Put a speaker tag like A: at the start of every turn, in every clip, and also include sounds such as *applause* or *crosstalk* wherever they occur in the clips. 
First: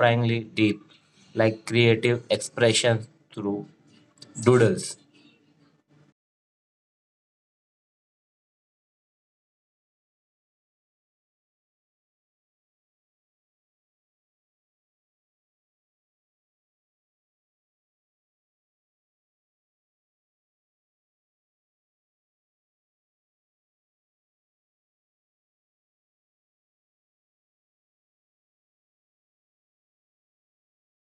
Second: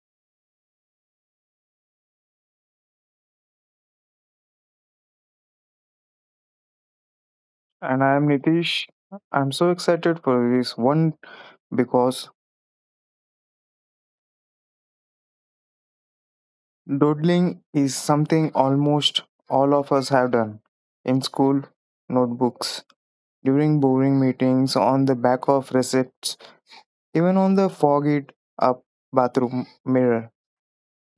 A: surprisingly deep, like creative expression through doodles.
B: And I am Nitish. I'm so excited for this one because doodling is something almost all of us have done in school, notebooks, during boring meetings, on the back of receipts, even on the foggy up bathroom mirror.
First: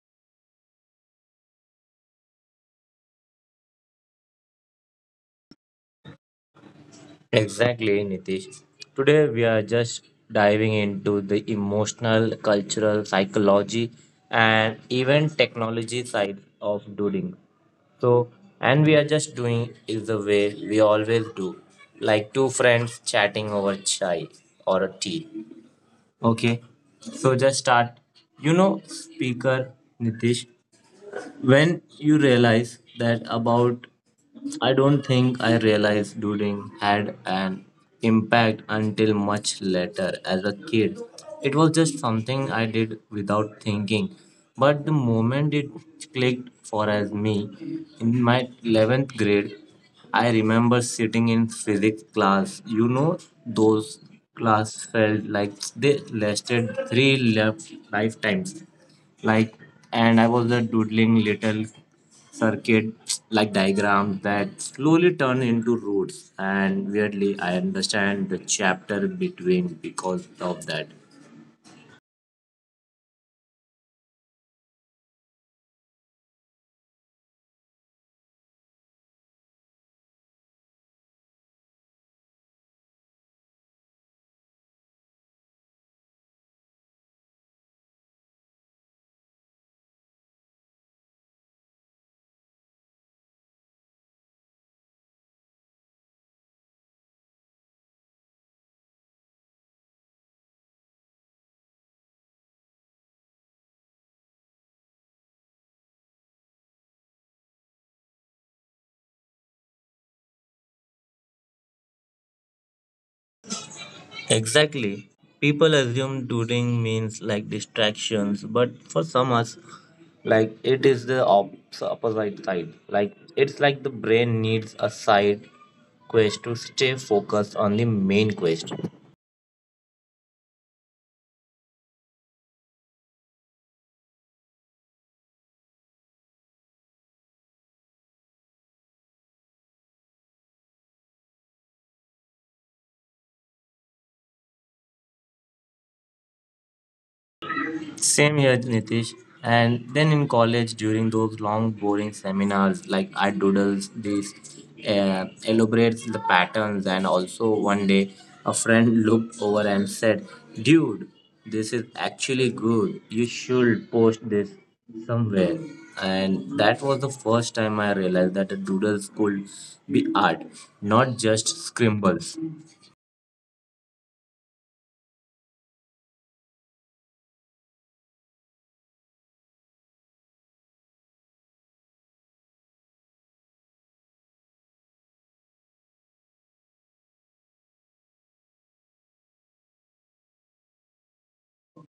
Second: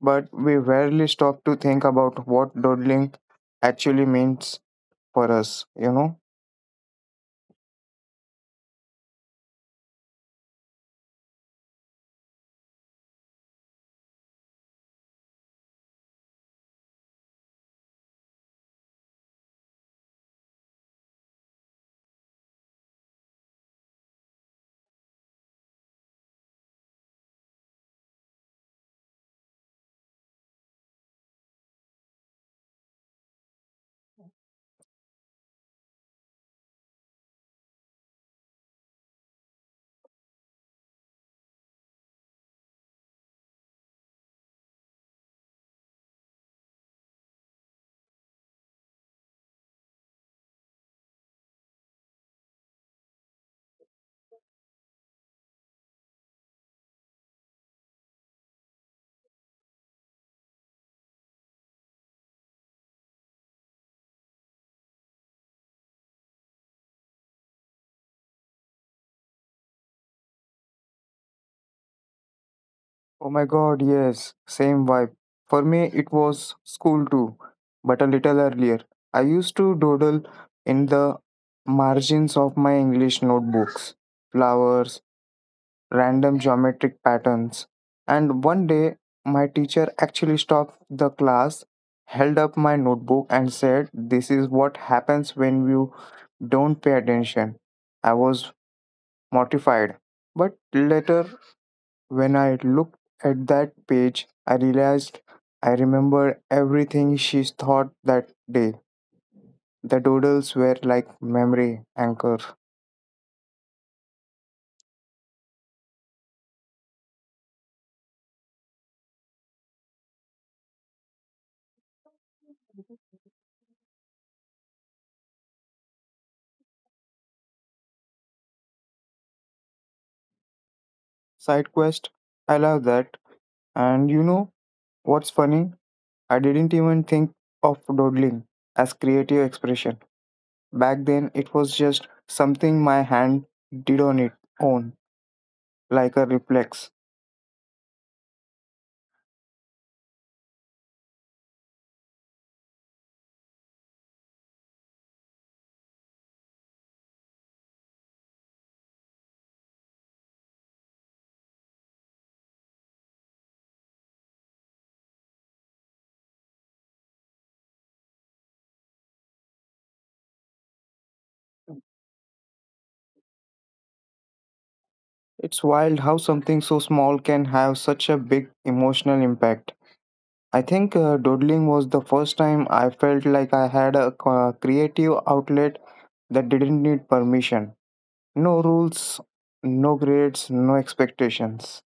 B: But we rarely stop to think about what doodling actually means for us?
A: Exactly, Nitish. Today we are just diving into the emotional, cultural, psychology, and even technology side of doodling. So, and we are just doing is the way we always do, like two friends chatting over chai or a tea. Okay, so just start. You know, speaker Nitish, when you realize that about I don't think I realized doodling had an impact until much later as a kid. It was just something I did without thinking. But the moment it clicked for as me, in my 11th grade, I remember sitting in physics class. You know, those class felt like they lasted three left lifetimes like and I was the doodling little circuit like diagrams that slowly turn into roots, and weirdly I understand the chapter between because of that.
B: Oh my god, yes, same vibe. For me, it was school too, but a little earlier. I used to doodle in the margins of my English notebooks, flowers, random geometric patterns. And one day, my teacher actually stopped the class, held up my notebook, and said, "This is what happens when you don't pay attention." I was mortified, but later when I looked at that page, I realized I remembered everything she thought that day. The doodles were like memory anchor.
A: Exactly. People assume doodling means like distractions, but for some us, like it is the opposite side. Like it's like the brain needs a side quest to stay focused on the main quest.
B: Side quest, I love that. And you know what's funny? I didn't even think of doodling as creative expression. Back then, it was just something my hand did on its own, like a reflex.
A: Same here, Nitish. And then in college, during those long, boring seminars, like I doodles this, elaborates the patterns, and also one day a friend looked over and said, "Dude, this is actually good. You should post this somewhere." And that was the first time I realized that a doodles could be art, not just scribbles.
B: It's wild how something so small can have such a big emotional impact. I think doodling was the first time I felt like I had a creative outlet that didn't need permission. No rules, no grades, no expectations.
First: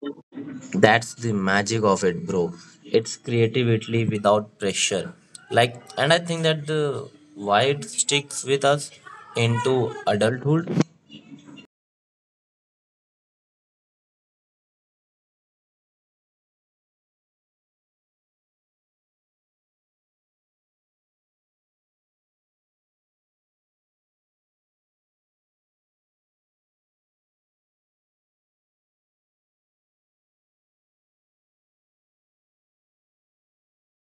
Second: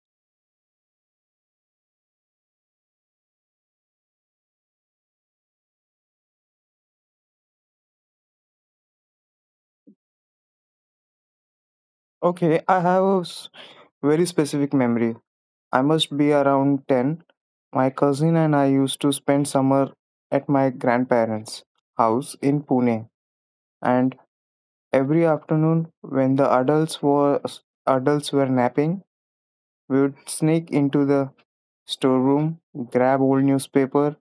A: That's the magic of it, bro. It's creativity without pressure, like and I think that the why it sticks with us into adulthood.
B: Okay, I have a s- very specific memory. I must be around 10. My cousin and I used to spend summer at my grandparents' house in Pune, and every afternoon when the adults were napping, we would sneak into the storeroom, grab old newspaper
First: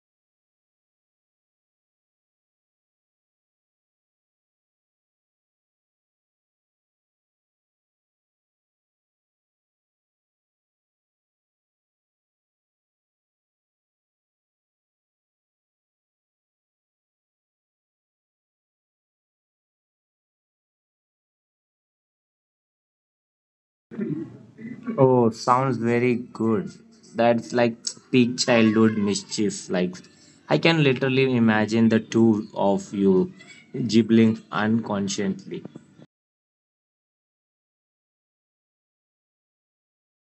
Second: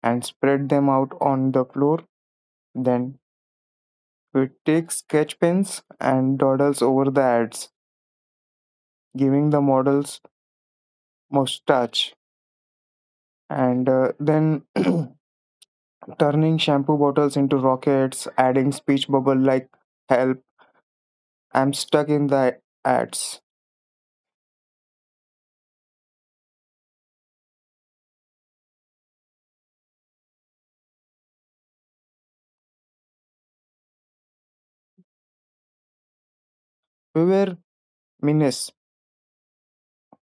B: and spread them out on the floor. Then we'd take sketch pens and dawdles over the ads, giving the models mustache and then *clears throat* turning shampoo bottles into rockets, adding speech bubble like, "Help, I'm stuck in the ads."
A: Oh, sounds very good. That's like peak childhood mischief. Like, I can literally imagine the two of you gibbling unconsciously.
B: We were menace.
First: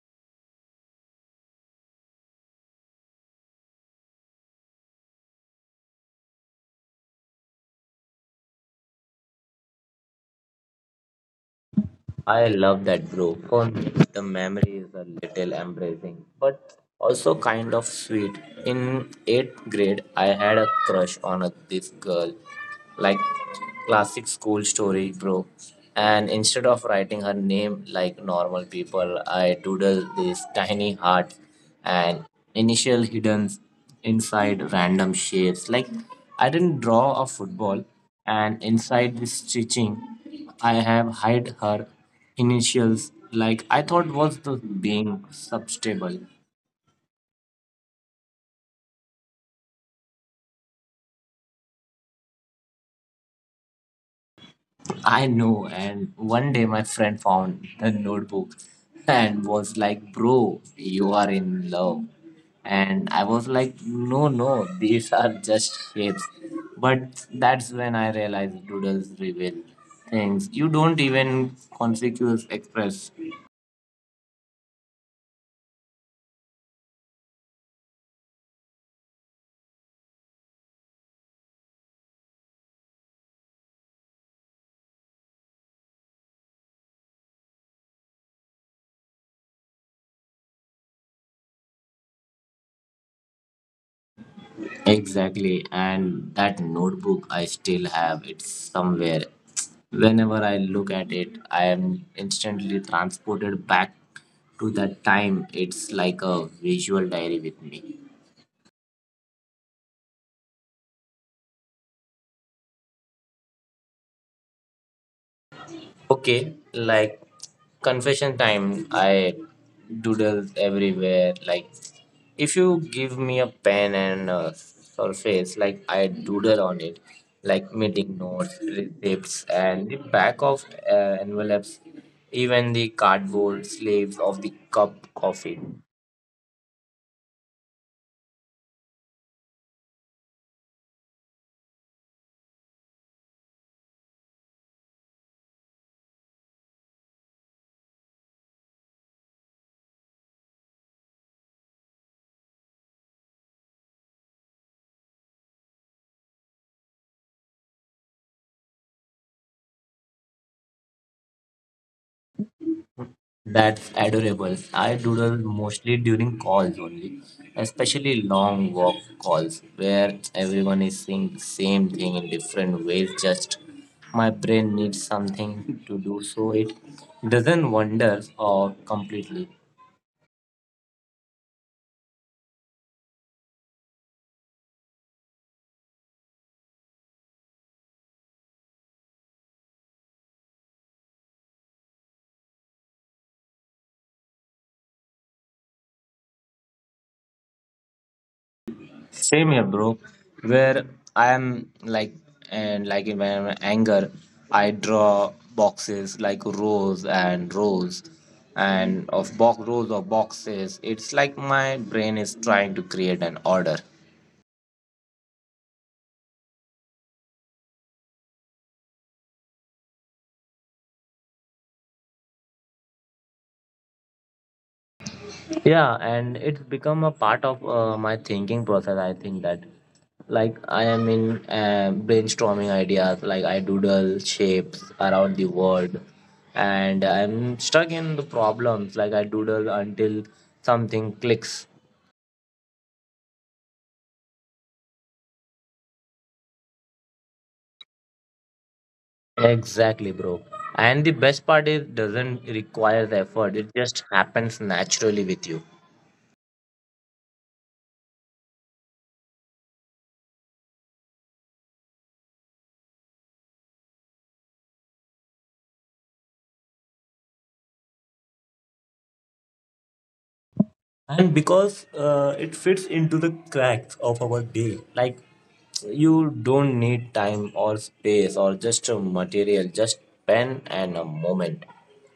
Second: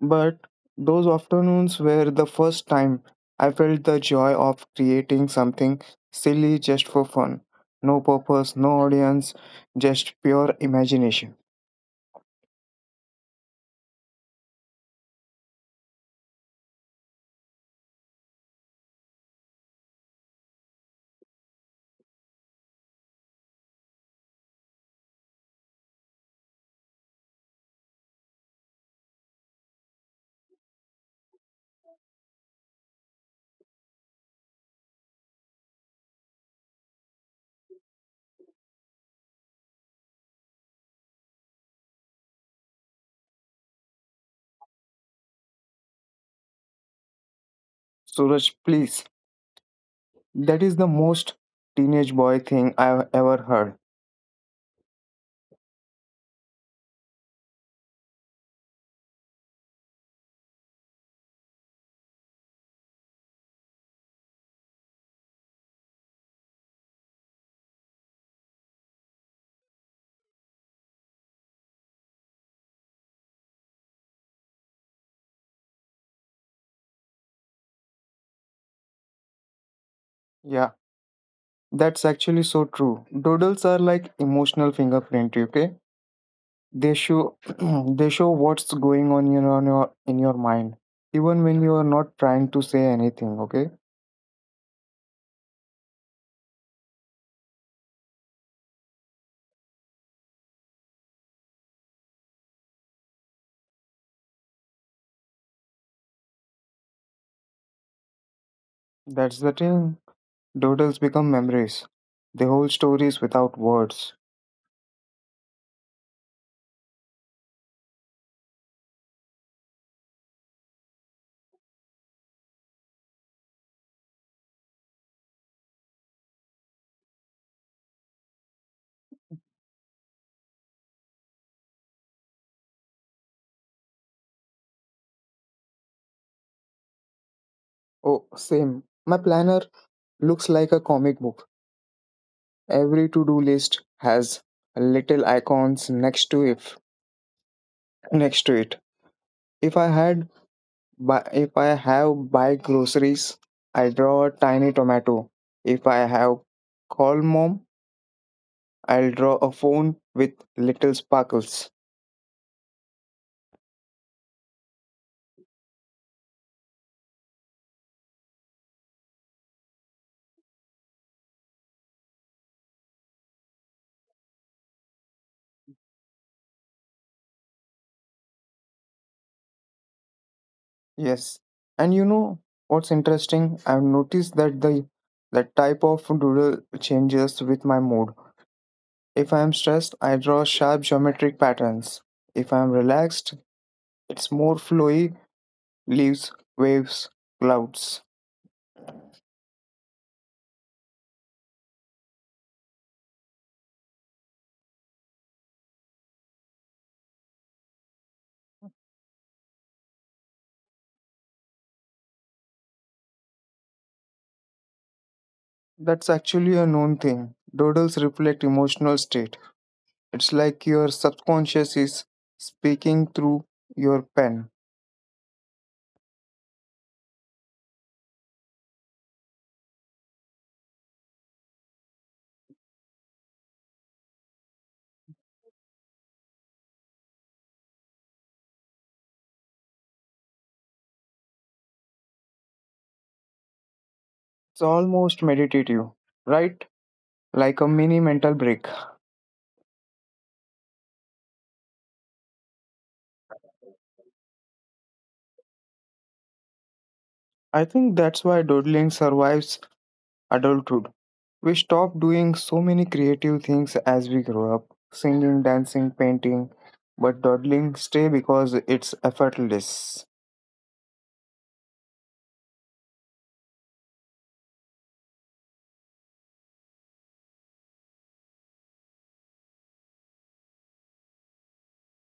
B: But those afternoons were the first time I felt the joy of creating something silly just for fun. No purpose, no audience, just pure imagination.
A: I love that, bro. For me, the memory is a little embarrassing, but also kind of sweet. In eighth grade, I had a crush on a, this girl, like classic school story, bro. And instead of writing her name like normal people, I doodled this tiny heart and initial hidden inside random shapes. Like I didn't draw a football, and inside this stitching. I have hide her initials like I thought was the being substable.
B: Suraj, please. That is the most teenage boy thing I've ever heard.
A: I know, and one day my friend found the notebook and was like, bro, you are in love. And I was like, no, no, these are just shapes. But that's when I realized doodles reveal things you don't even conspicuous express.
B: Yeah, that's actually so true. Doodles are like emotional fingerprint, okay? They show *clears throat* they show what's going on in your, on your in your mind, even when you are not trying to say anything, okay?
A: Exactly, and that notebook I still have it somewhere. Whenever I look at it, I am instantly transported back to that time. It's like a visual diary with me.
B: That's the thing. Doodles become memories. They hold stories without words.
A: Okay, like confession time. I doodle everywhere. Like if you give me a pen and a surface, like I doodle on it, like meeting notes, receipts, and the back of envelopes, even the cardboard sleeves of the cup coffee.
B: Oh, same. My planner looks like a comic book. Every to-do list has little icons next to it. If I had But if I have buy groceries, I draw a tiny tomato. If I have call mom, I'll draw a phone with little sparkles.
A: That's adorable. I doodle mostly during calls only, especially long walk calls where everyone is saying the same thing in different ways. Just my brain needs something to do so it doesn't wander or completely.
B: Yes. And you know what's interesting? I've noticed that the type of doodle changes with my mood. If I am stressed, I draw sharp geometric patterns. If I am relaxed, it's more flowy leaves, waves, clouds.
A: Same here, bro. Where I am like, and like in my anger, I draw boxes like rows and rows, and of box rows of boxes. It's like my brain is trying to create an order.
B: That's actually a known thing. Doodles reflect emotional state. It's like your subconscious is speaking through your pen.
A: Yeah, and it's become a part of my thinking process. I think that like I am in brainstorming ideas, like I doodle shapes around the word, and I'm stuck in the problems. Like I doodle until something clicks.
B: It's almost meditative, right? Like a mini mental break.
A: Exactly, bro. And the best part is doesn't require effort. It just happens naturally with you.
B: I think that's why doodling survives adulthood. We stop doing so many creative things as we grow up, singing, dancing, painting, but dawdling stay because it's effortless.
A: And because it fits into the cracks of our day, like you don't need time or space or just a material, just pen and a moment.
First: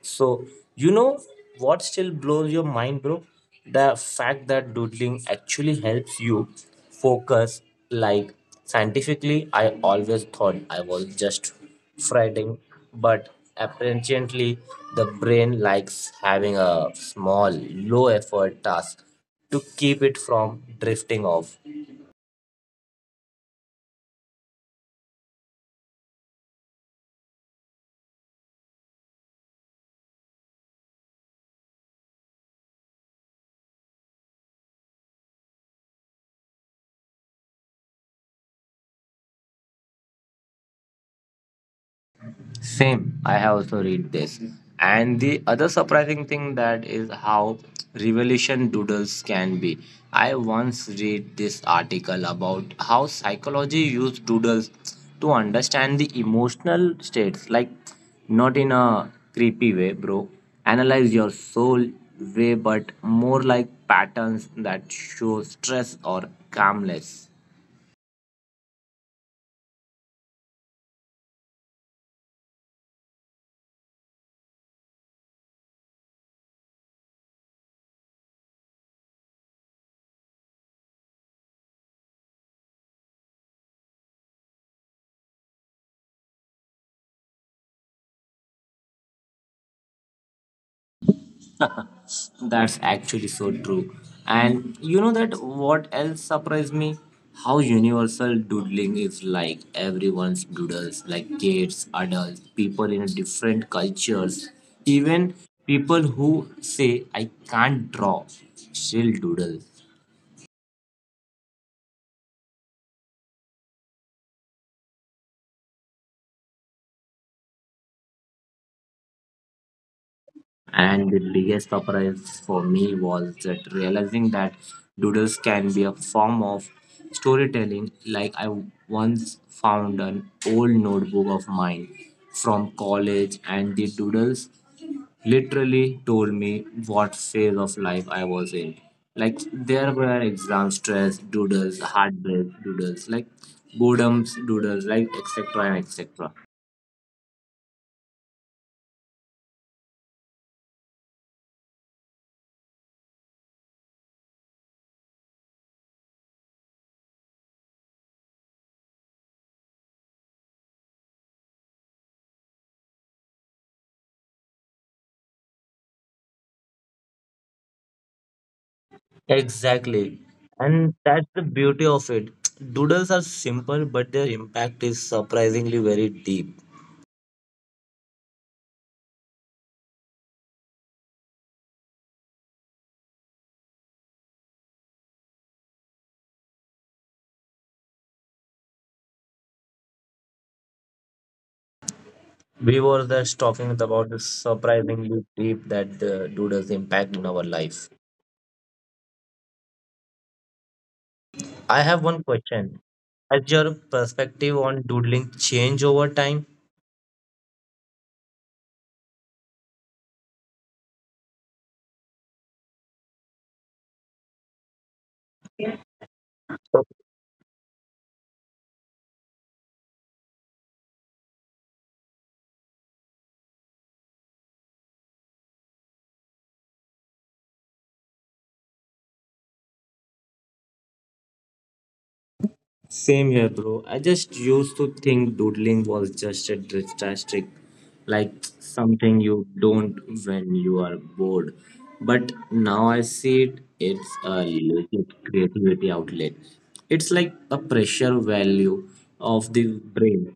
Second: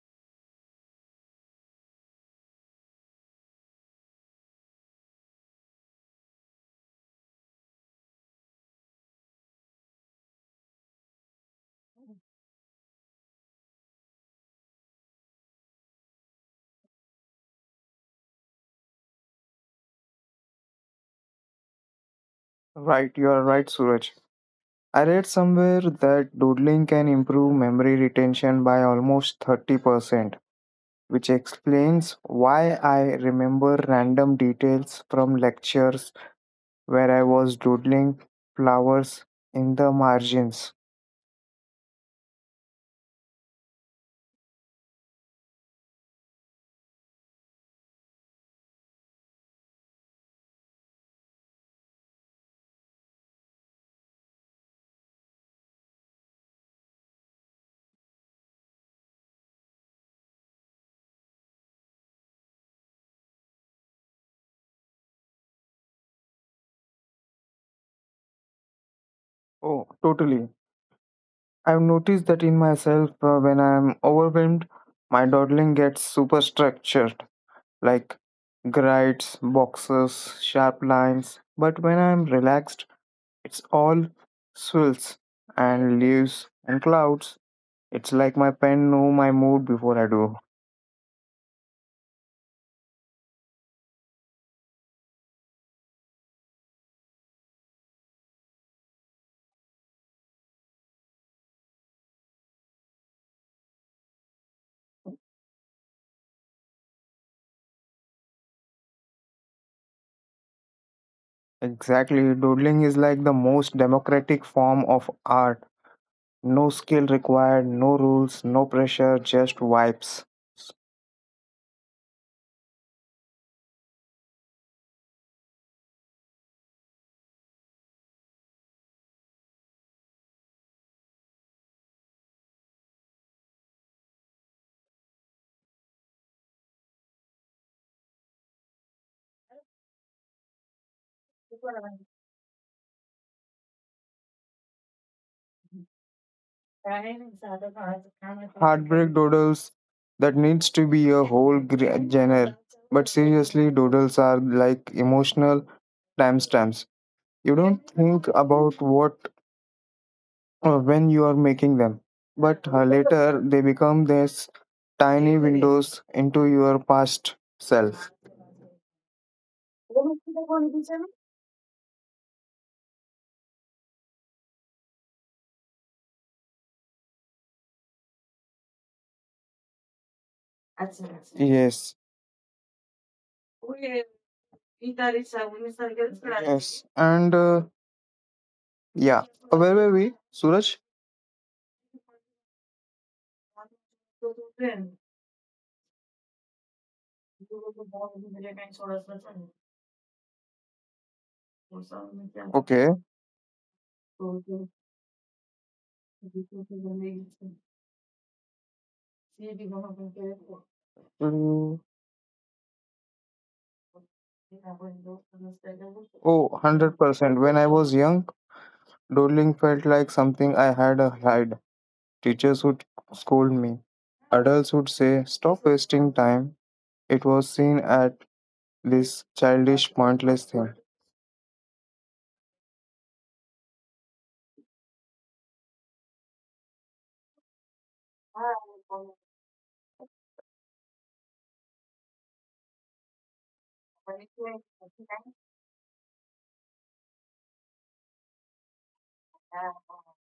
A: So, you know what still blows your mind, bro? The fact that doodling actually helps you focus, like scientifically. I always thought I was just fretting, but apparently the brain likes having a small, low effort task to keep it from drifting off.
B: Right, you are right, Suraj. I read somewhere that doodling can improve memory retention by almost 30%, which explains why I remember random details from lectures where I was doodling flowers in the margins.
A: Same. I have also read this. And the other surprising thing that is how revelation doodles can be. I once read this article about how psychology used doodles to understand the emotional states, like not in a creepy way, bro. Analyze your soul way, but more like patterns that show stress or calmness.
B: Oh, totally. I've noticed that in myself when I'm overwhelmed, my dawdling gets super structured, like grids, boxes, sharp lines. But when I'm relaxed, it's all swirls and leaves and clouds. It's like my pen know my mood before I do.
A: That's actually so true. And you know that what else surprised me? How universal doodling is, like everyone's doodles, like kids, adults, people in different cultures, even people who say I can't draw still doodle.
B: Exactly, doodling is like the most democratic form of art. No skill required, no rules, no pressure, just vibes.
A: And the biggest surprise for me was that realizing that doodles can be a form of storytelling. Like I once found an old notebook of mine from college, and the doodles literally told me what phase of life I was in. Like there were exam stress doodles, heartbreak doodles, like boredoms doodles, like etc. and etc.
B: Heartbreak doodles, that needs to be a whole genre. But seriously, doodles are like emotional timestamps. You don't think about what when you are making them, but later they become these tiny windows into your past self.
A: Exactly. And that's the beauty of it. Doodles are simple, but their impact is surprisingly very deep.
B: Yes. Yes. And yeah, where were we, Suraj?
A: We were just talking about the surprisingly deep that the doodles impact in our life. I have one question.
B: Okay.
A: Has your perspective on doodling changed over time?
B: Oh, 100%. When I was young, doodling felt like something I had to hide. Teachers would scold me. Adults would say, "Stop wasting time." It was seen at this childish, pointless thing.
A: Same here, bro. I just used to think doodling was just a statistic, like something you don't when you are bored. But now I see it, it's a legit creativity outlet. It's like a pressure value of the brain.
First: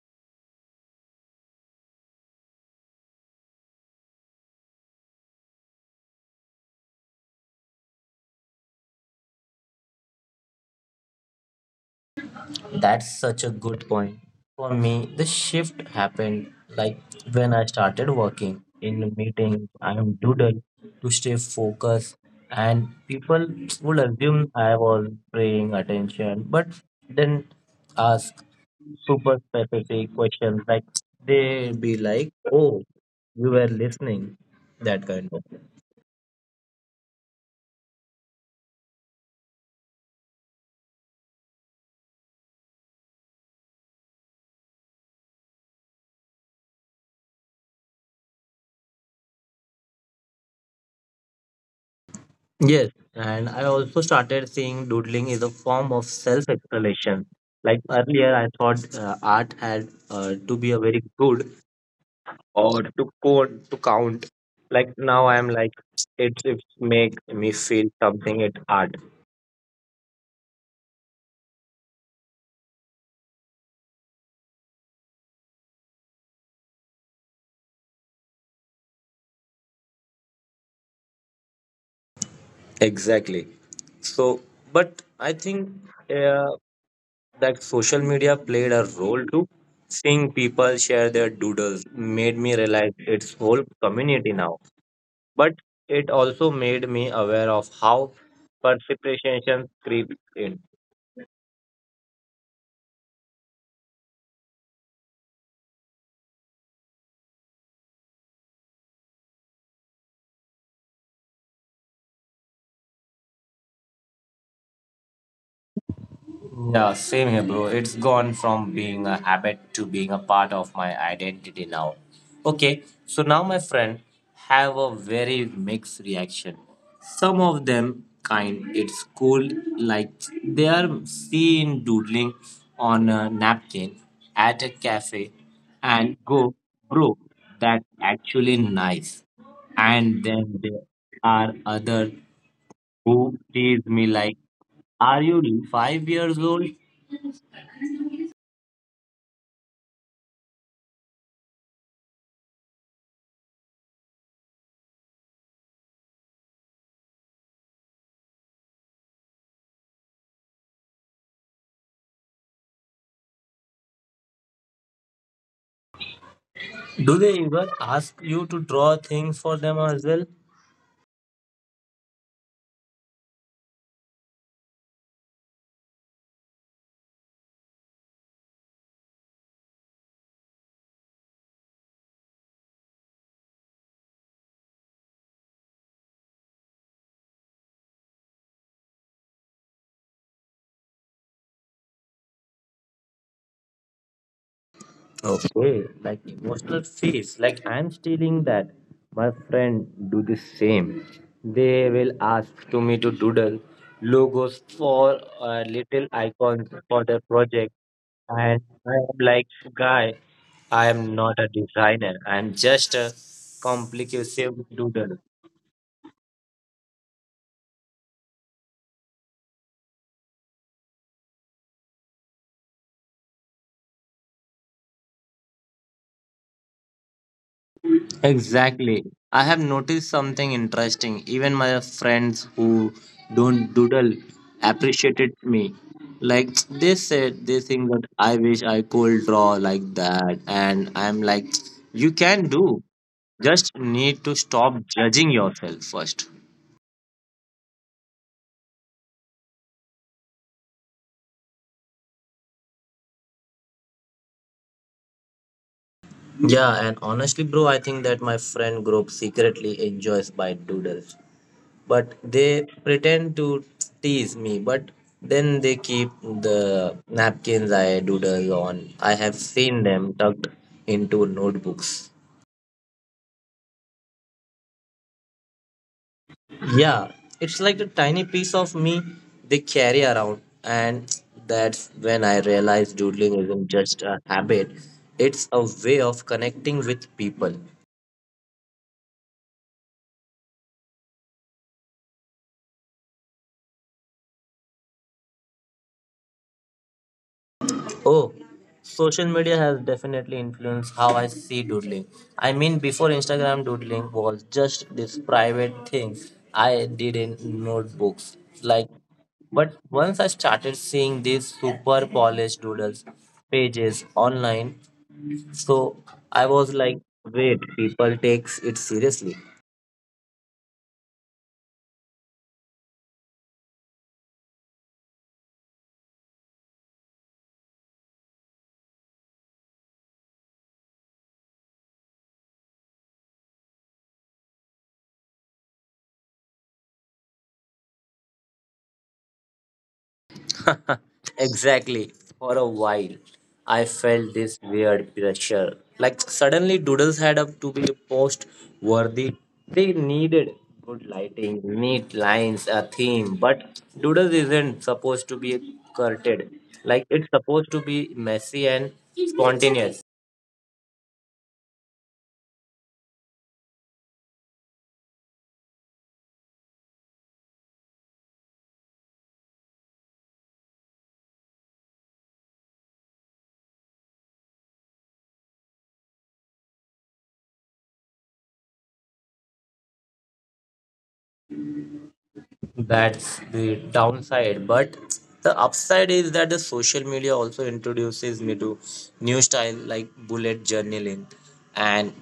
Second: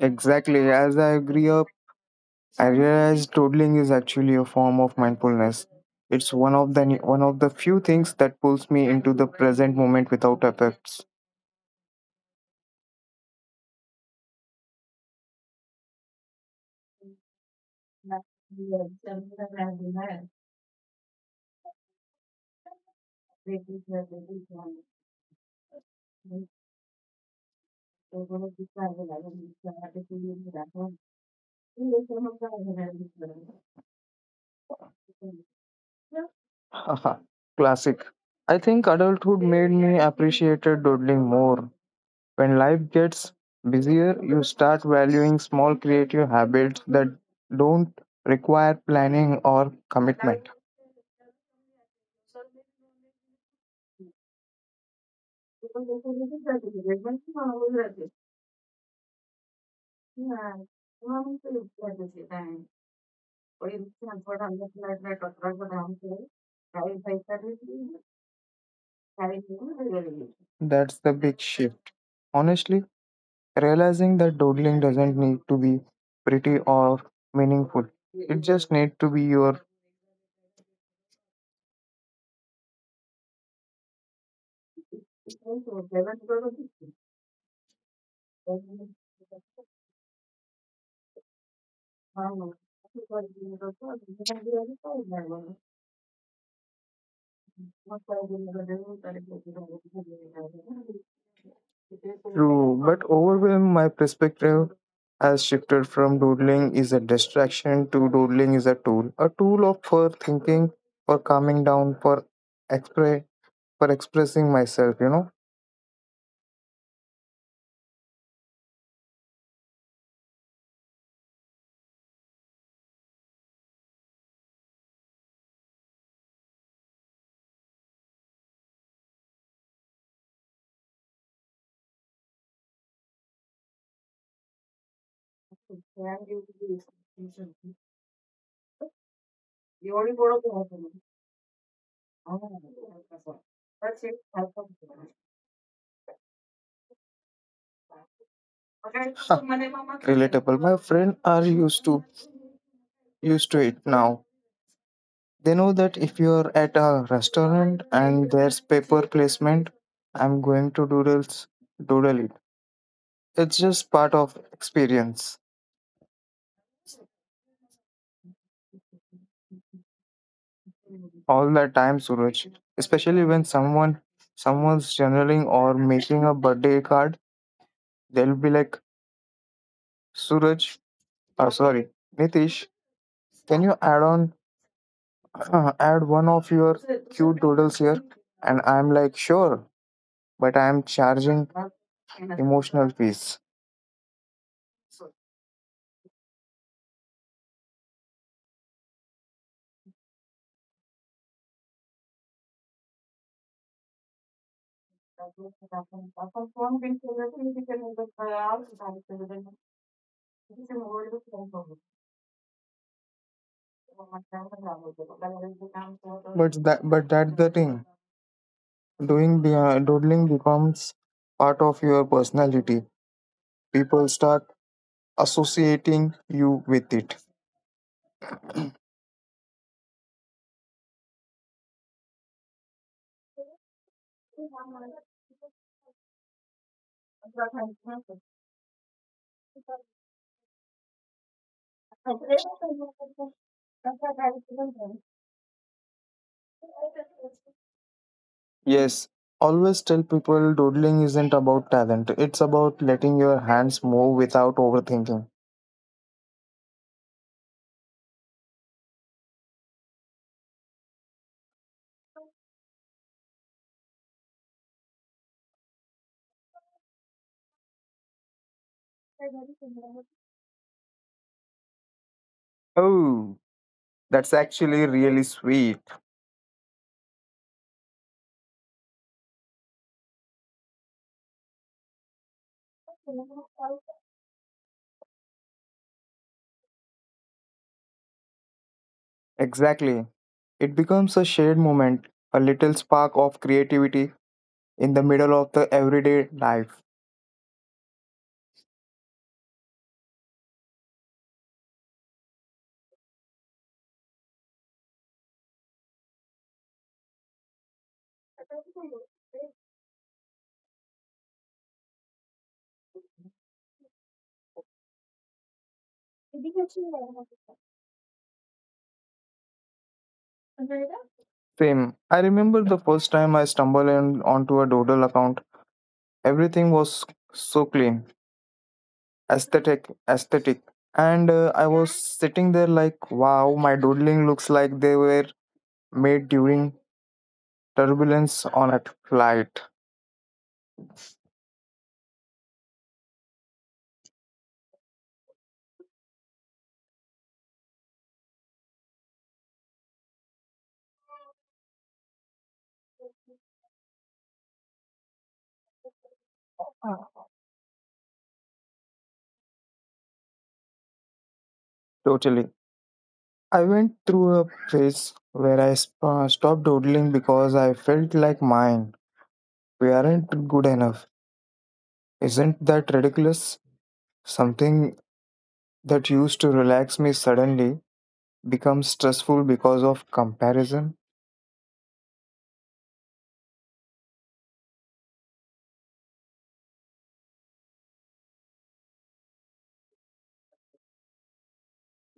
B: Exactly. As I grew up, I realized doodling is actually a form of mindfulness. It's one of the few things that pulls me into the present moment without effects.
A: That's such a good point. For me, the shift happened like when I started working in meetings. I am doodle to stay focused, and people would assume I was paying attention, but then ask super specific questions like they be like, "Oh, you were listening," that kind of.
B: Haha, classic. I think adulthood made me appreciate doodling more. When life gets busier, you start valuing small creative habits that don't require planning or commitment.
A: Yes, and I also started seeing doodling is a form of self-expression. Like earlier, I thought art had to be a very good or to count to count. Like now, I'm like it make me feel something. It art
B: That's the big shift. Honestly, realizing that doodling doesn't need to be pretty or meaningful. It just needs to be your.
A: exactly. So, but I think uh, that social media played a role too. Seeing people share their doodles made me realize it's whole community now, but it also made me aware of how perception creeps in.
B: True, but overwhelm my perspective has shifted from doodling is a distraction to doodling is a tool. A tool of for thinking, for calming down, expre- for expressing myself, you know.
A: Yeah, same here, bro. It's gone from being a habit to being a part of my identity now. Okay, so now my friend have a very mixed reaction. Some of them kind, it's cool, like they are seen doodling on a napkin at a cafe and go, bro, that's actually nice. And then there are other who tease me like, are you 5 years old?
B: Huh, relatable. My friend are used to it now. They know that if you're at a restaurant and there's paper placement, I'm going to doodle it. It's just part of experience.
A: Do they even ask you to draw things for them as well?
B: All the time, Suraj. Especially when someone's journaling or making a birthday card, they'll be like, "Suraj, sorry, Nitish, can you add on *clears throat* add one of your cute doodles here?" And I'm like, sure, but I'm charging emotional fees.
A: Okay, like emotional face. Like I'm stealing that. My friend do the same. They will ask to me to doodle logos for little icons for their project, and I am like, guy, I am not a designer. I am just a complicated doodle.
B: But that's the thing. Doing the doodling becomes part of your personality. People start associating you with it.
A: Exactly. I have noticed something interesting. Even my friends who don't doodle appreciated me. Like *tsk* they said they think that I wish I could draw like that, and I'm like *tsk* you can do. Just need to stop judging yourself first.
B: Yes, always tell people doodling isn't about talent, it's about letting your hands move without overthinking.
A: Yeah, and honestly, bro, I think that my friend group secretly enjoys by doodles, but they pretend to tease me, but then they keep the napkins I doodle on. I have seen them tucked into notebooks.
B: Oh, that's actually really sweet.
A: Yeah, it's like a tiny piece of me they carry around, and that's when I realized doodling isn't just a habit, it's a way of connecting with people.
B: Exactly. It becomes a shared moment, a little spark of creativity in the middle of the everyday life.
A: Oh, social media has definitely influenced how I see doodling. I mean, before Instagram, doodling was just this private thing I did in notebooks. Like, but once I started seeing these super polished doodles pages online, so I was like, wait, people takes it seriously.
B: Same. I remember the first time I stumbled in onto a Doodle account. Everything was so clean, aesthetic. And I was sitting there like, wow, my doodling looks like they were made during turbulence on a flight.
A: Exactly. For a while, I felt this weird pressure. Like suddenly, doodles had up to be post worthy. They needed good lighting, neat lines, a theme. But doodles isn't supposed to be curted. Like it's supposed to be messy and spontaneous.
B: Totally. I went through a phase where stopped doodling because I felt like mine. We aren't good enough. Isn't that ridiculous? Something that used to relax me suddenly becomes stressful because of comparison.
A: That's the downside, but the upside is that the social media also introduces me to new style like bullet journaling and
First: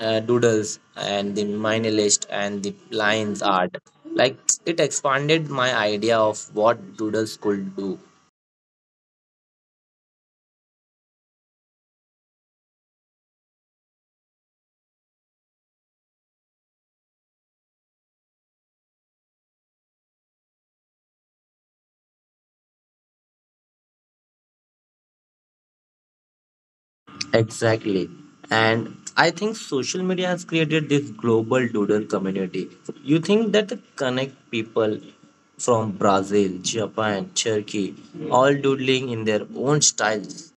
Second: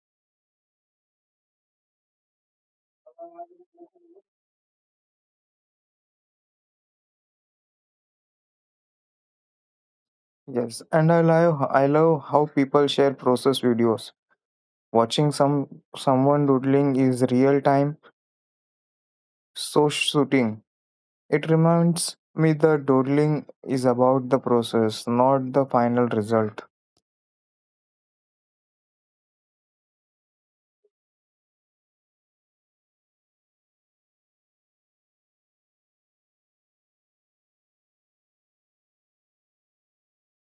A: doodles and the minimalist and the lines art. Like it expanded my idea of what doodles could do.
B: Yes, and I love how people share process videos. Watching someone doodling is real time so shooting. It reminds me that doodling is about the process, not the final result.
A: Exactly. And I think social media has created this global doodle community. You think that the connect people from Brazil, Japan, Turkey, all doodling in their own styles.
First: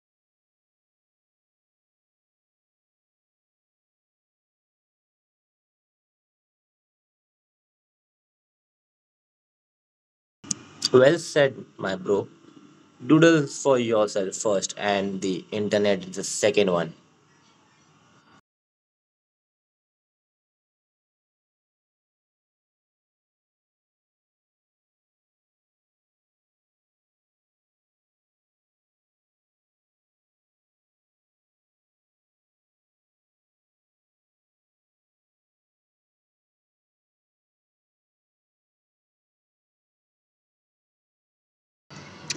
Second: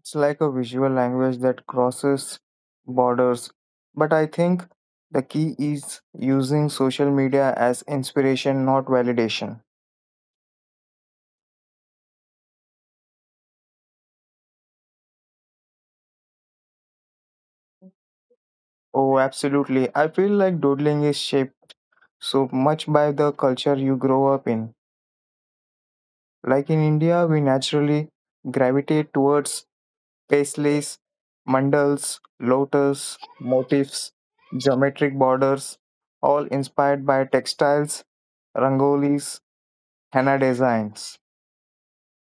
B: It's like a visual language that crosses borders. But I think the key is using social media as inspiration, not validation.
A: Well said, my bro. Doodle for yourself first, and the internet is the second one.
B: Oh, absolutely. I feel like doodling is shaped so much by the culture you grow up in. Like in India, we naturally gravitate towards paisleys, mandals, lotus, motifs, geometric borders, all inspired by textiles, rangolis, henna designs.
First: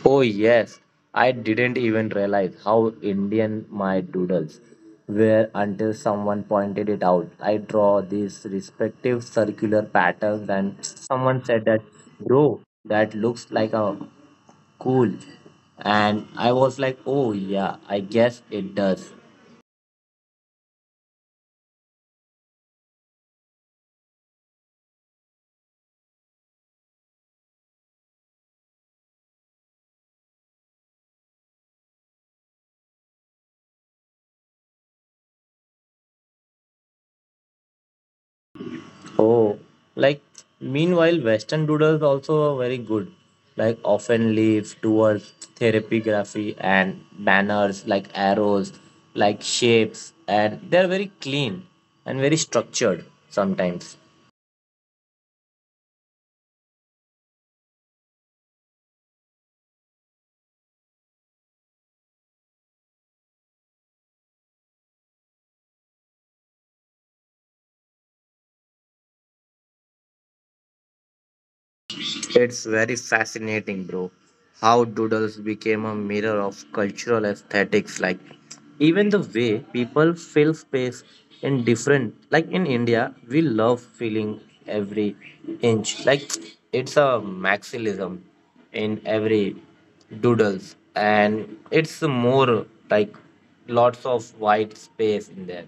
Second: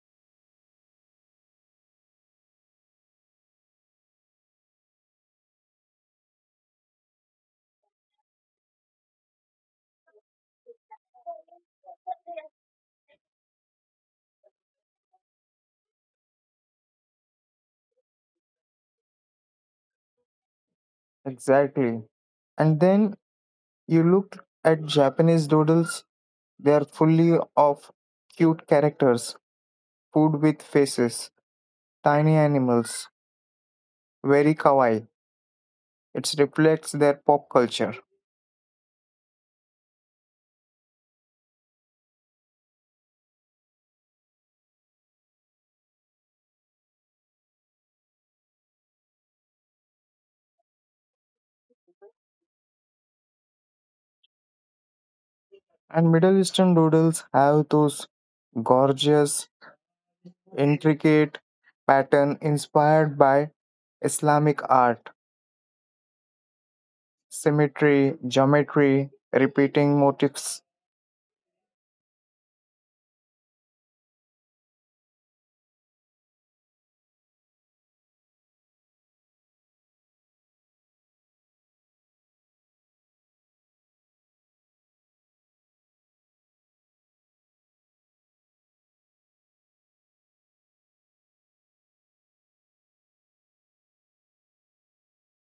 A: Oh yes, I didn't even realize how Indian my doodles were until someone pointed it out. I draw these respective circular patterns and someone said that, bro, that looks like a cool. And I was like, oh yeah, I guess it does.
B: Exactly. And then you look at Japanese doodles, they are fully of cute characters, food with faces, tiny animals, very kawaii. It reflects their pop culture.
A: Oh, like meanwhile, Western doodles also are very good. Like often leaves towards therapy and banners like arrows, like shapes, and they're very clean and very structured sometimes.
B: And Middle Eastern doodles have those gorgeous, intricate pattern inspired by Islamic art, symmetry, geometry, repeating motifs.
A: It's very fascinating, bro. How doodles became a mirror of cultural aesthetics, like even the way people fill space in different, like in India, we love filling every inch. Like it's a maximism in every doodles, and it's more like lots of white space in that.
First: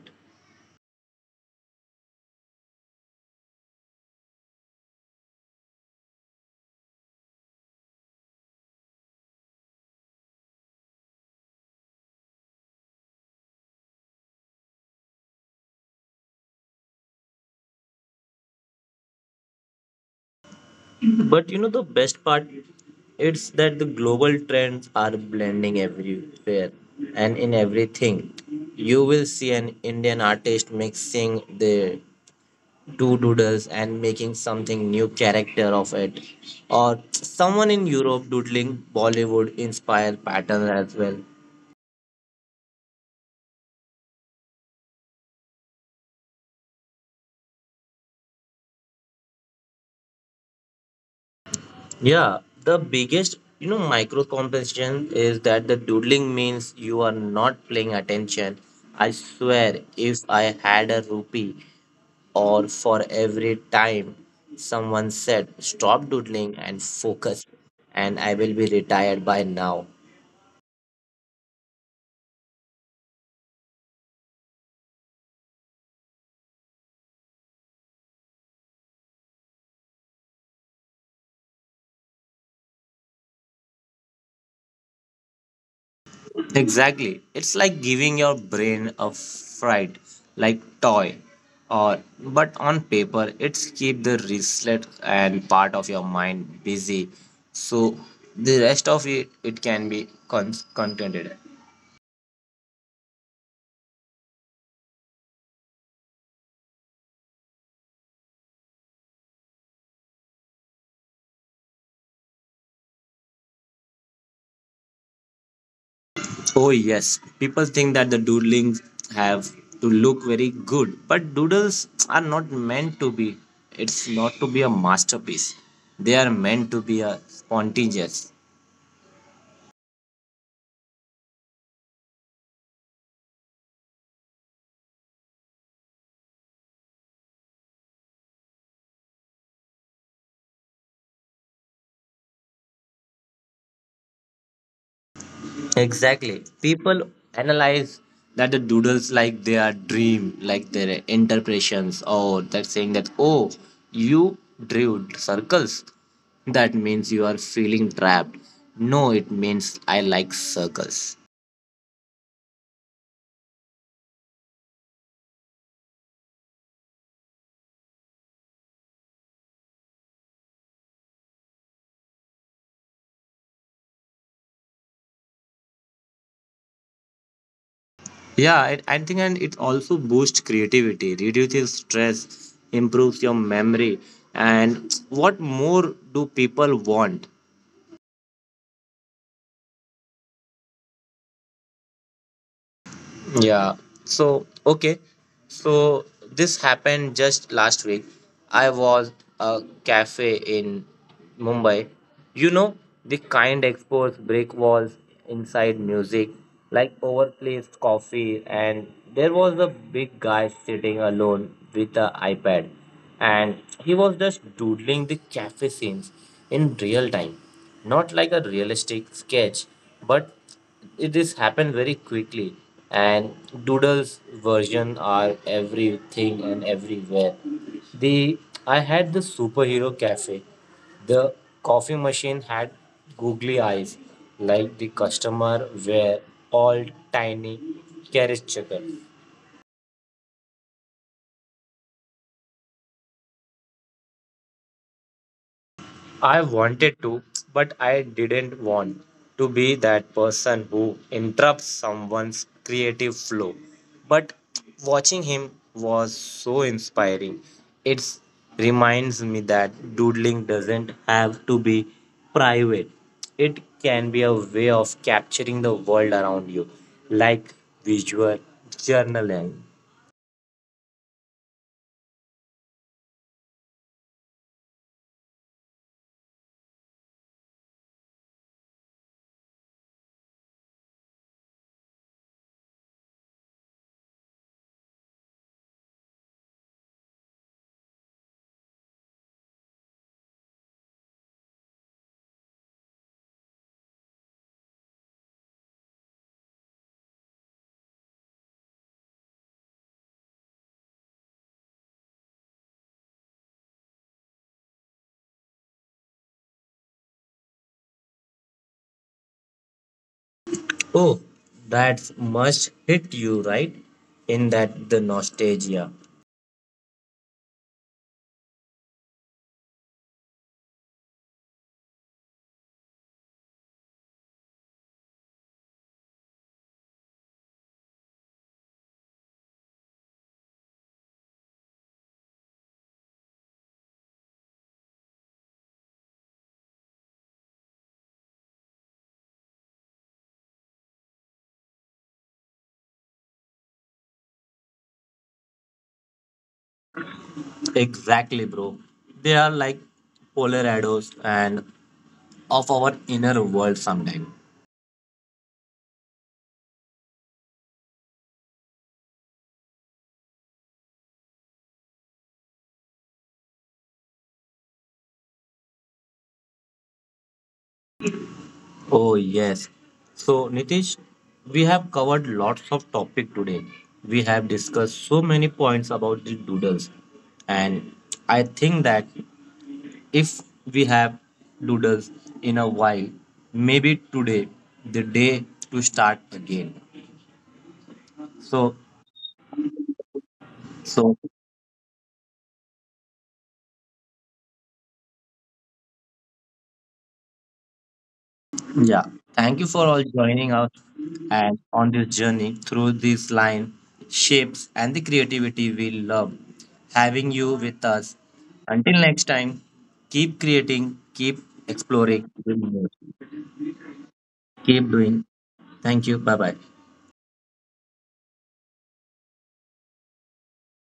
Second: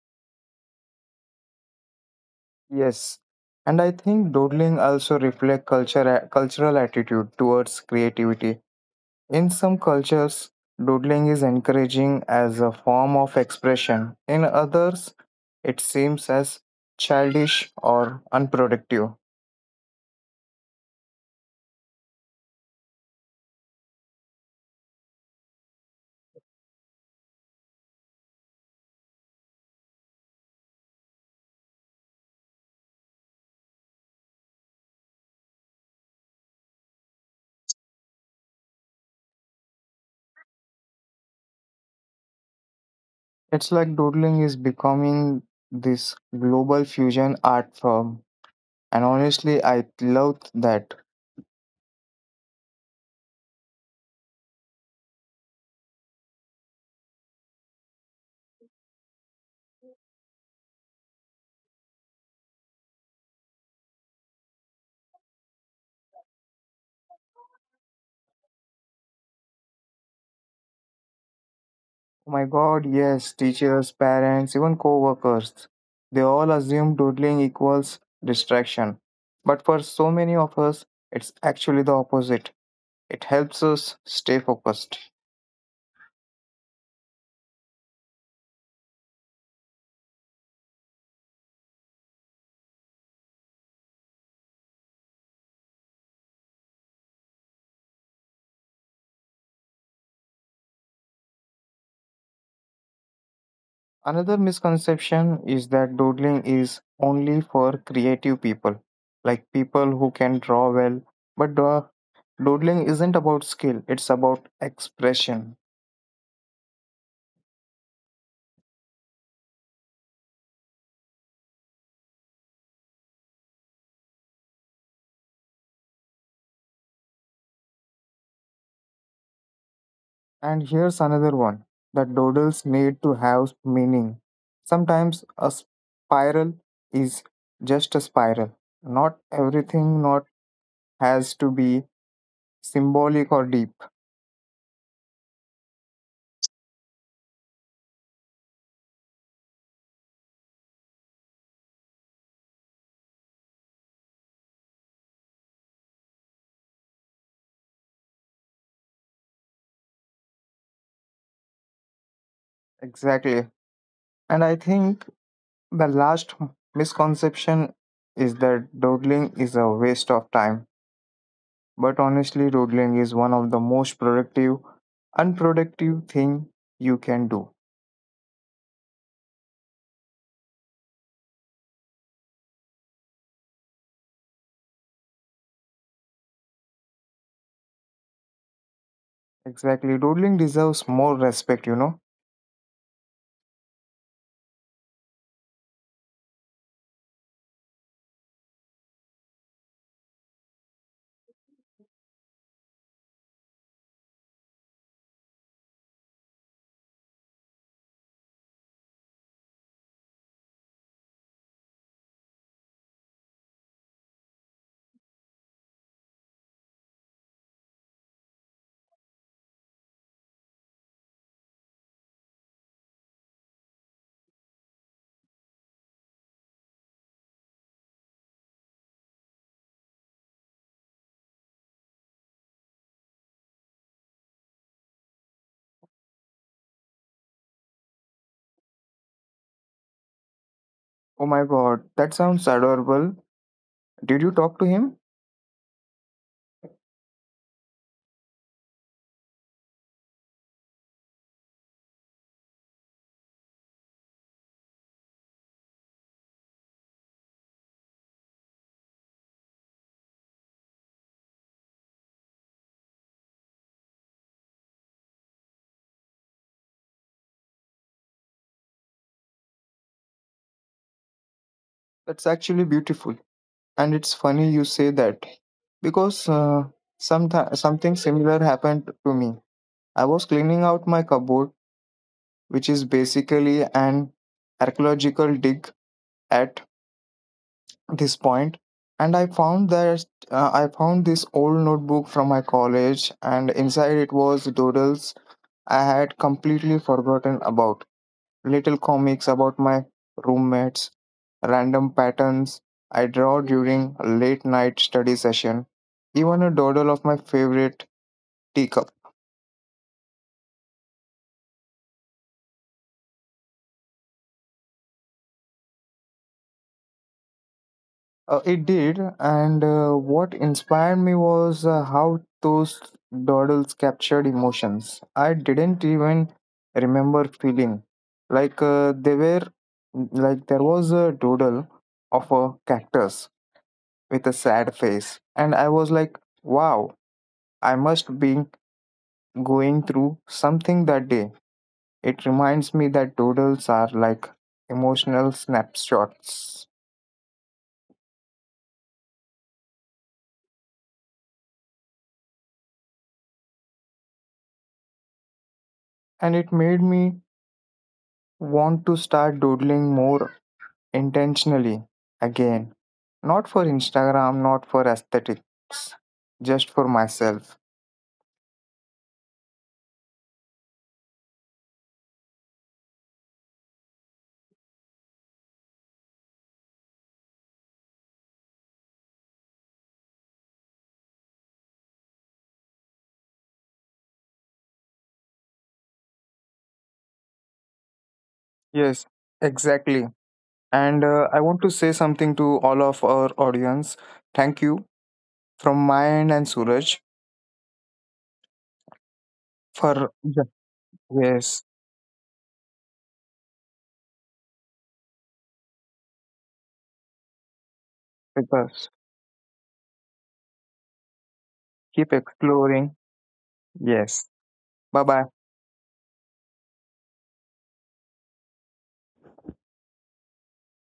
B: Yes. And I think doodling also reflects culture, cultural attitude towards creativity. In some cultures, doodling is encouraging as a form of expression. In others, it seems as childish or unproductive.
A: But you know the best part, it's that the global trends are blending everywhere and in everything. You will see an Indian artist mixing the two doodles and making something new character of it, or someone in Europe doodling Bollywood inspired pattern as well.
B: It's like doodling is becoming this global fusion art form. And honestly, I love that.
A: Yeah, the biggest, you know, micro compensation is that the doodling means you are not paying attention. I swear, if I had a rupee or for every time someone said stop doodling and focus, and I will be retired by now.
B: Oh my god, yes, teachers, parents, even co workers. They all assume doodling equals distraction. But for so many of us, it's actually the opposite. It helps us stay focused.
A: Exactly. It's like giving your brain a fright, like toy. Or but on paper, it's keep the wristlet and part of your mind busy. So the rest of it can be contented.
B: Another misconception is that doodling is only for creative people, like people who can draw well. But draw. Doodling isn't about skill, it's about expression.
A: Oh yes, people think that the doodlings have to look very good, but doodles are not meant to be. It's not to be a masterpiece. They are meant to be a spontaneous.
B: And here's another one that doodles need to have meaning. Sometimes a spiral is just a spiral. Not everything not has to be symbolic or deep.
A: Exactly. People analyze that the doodles like their dream, like their interpretations, or that saying that, oh, you drew circles. That means you are feeling trapped. No, it means I like circles.
B: Exactly. And I think the last misconception is that doodling is a waste of time. But honestly, doodling is one of the most productive, unproductive thing you can do.
A: Yeah, I think and it also boosts creativity, reduces stress, improves your memory. And what more do people want?
B: Exactly. Doodling deserves more respect, you know.
A: Yeah. So, okay. So, this happened just last week. I was a cafe in Mumbai. You know, the kind exposed brick walls inside music, like overplaced coffee, and there was a big guy sitting alone with an iPad, and he was just doodling the cafe scenes in real time, not like a realistic sketch, but it this happened very quickly and doodles version are everything and everywhere the I had the superhero cafe, the coffee machine had googly eyes, like the customer were all tiny caricature.
B: Oh my god, that sounds adorable. Did you talk to him?
A: I wanted to, but I didn't want to be that person who interrupts someone's creative flow. But watching him was so inspiring. It reminds me that doodling doesn't have to be private, it can be a way of capturing the world around you, like visual journaling.
B: That's actually beautiful. And it's funny you say that because something similar happened to me. I was cleaning out my cupboard, which is basically an archaeological dig at this point, and I found this old notebook from my college and inside it was doodles I had completely forgotten about, little comics about my roommates, random patterns I draw during late night study session, even a doodle of my favorite teacup.
A: Oh, that's must hit you, right? In that the nostalgia.
B: It did, and what inspired me was how those doodles captured emotions I didn't even remember feeling. Like uh, they were, like there was a doodle of a cactus with a sad face, and I was like, wow, I must be going through something that day. It reminds me that doodles are like emotional snapshots,
A: Exactly, bro. They are like polar shadows and of our inner world sometime.
B: and it made me want to start doodling more intentionally again, not for Instagram, not for aesthetics, just for myself.
A: Oh yes. So Nitish, we have covered lots of topic today. We have discussed so many points about the doodles, and I think that if we have doodles in a while, maybe today the day to start again. So,
B: Yes, exactly. And
A: so
B: I want to say something to all of our audience. Thank you from my end and Suraj
A: yeah. Thank you for all
B: for,
A: joining us
B: yes,
A: and on this journey through these line shapes and the creativity we love having you with us.
B: because
A: Until next time, keep creating, keep
B: keep
A: exploring,
B: exploring, yes.
A: keep
B: Bye
A: doing.
B: bye.
A: Thank you. Bye bye.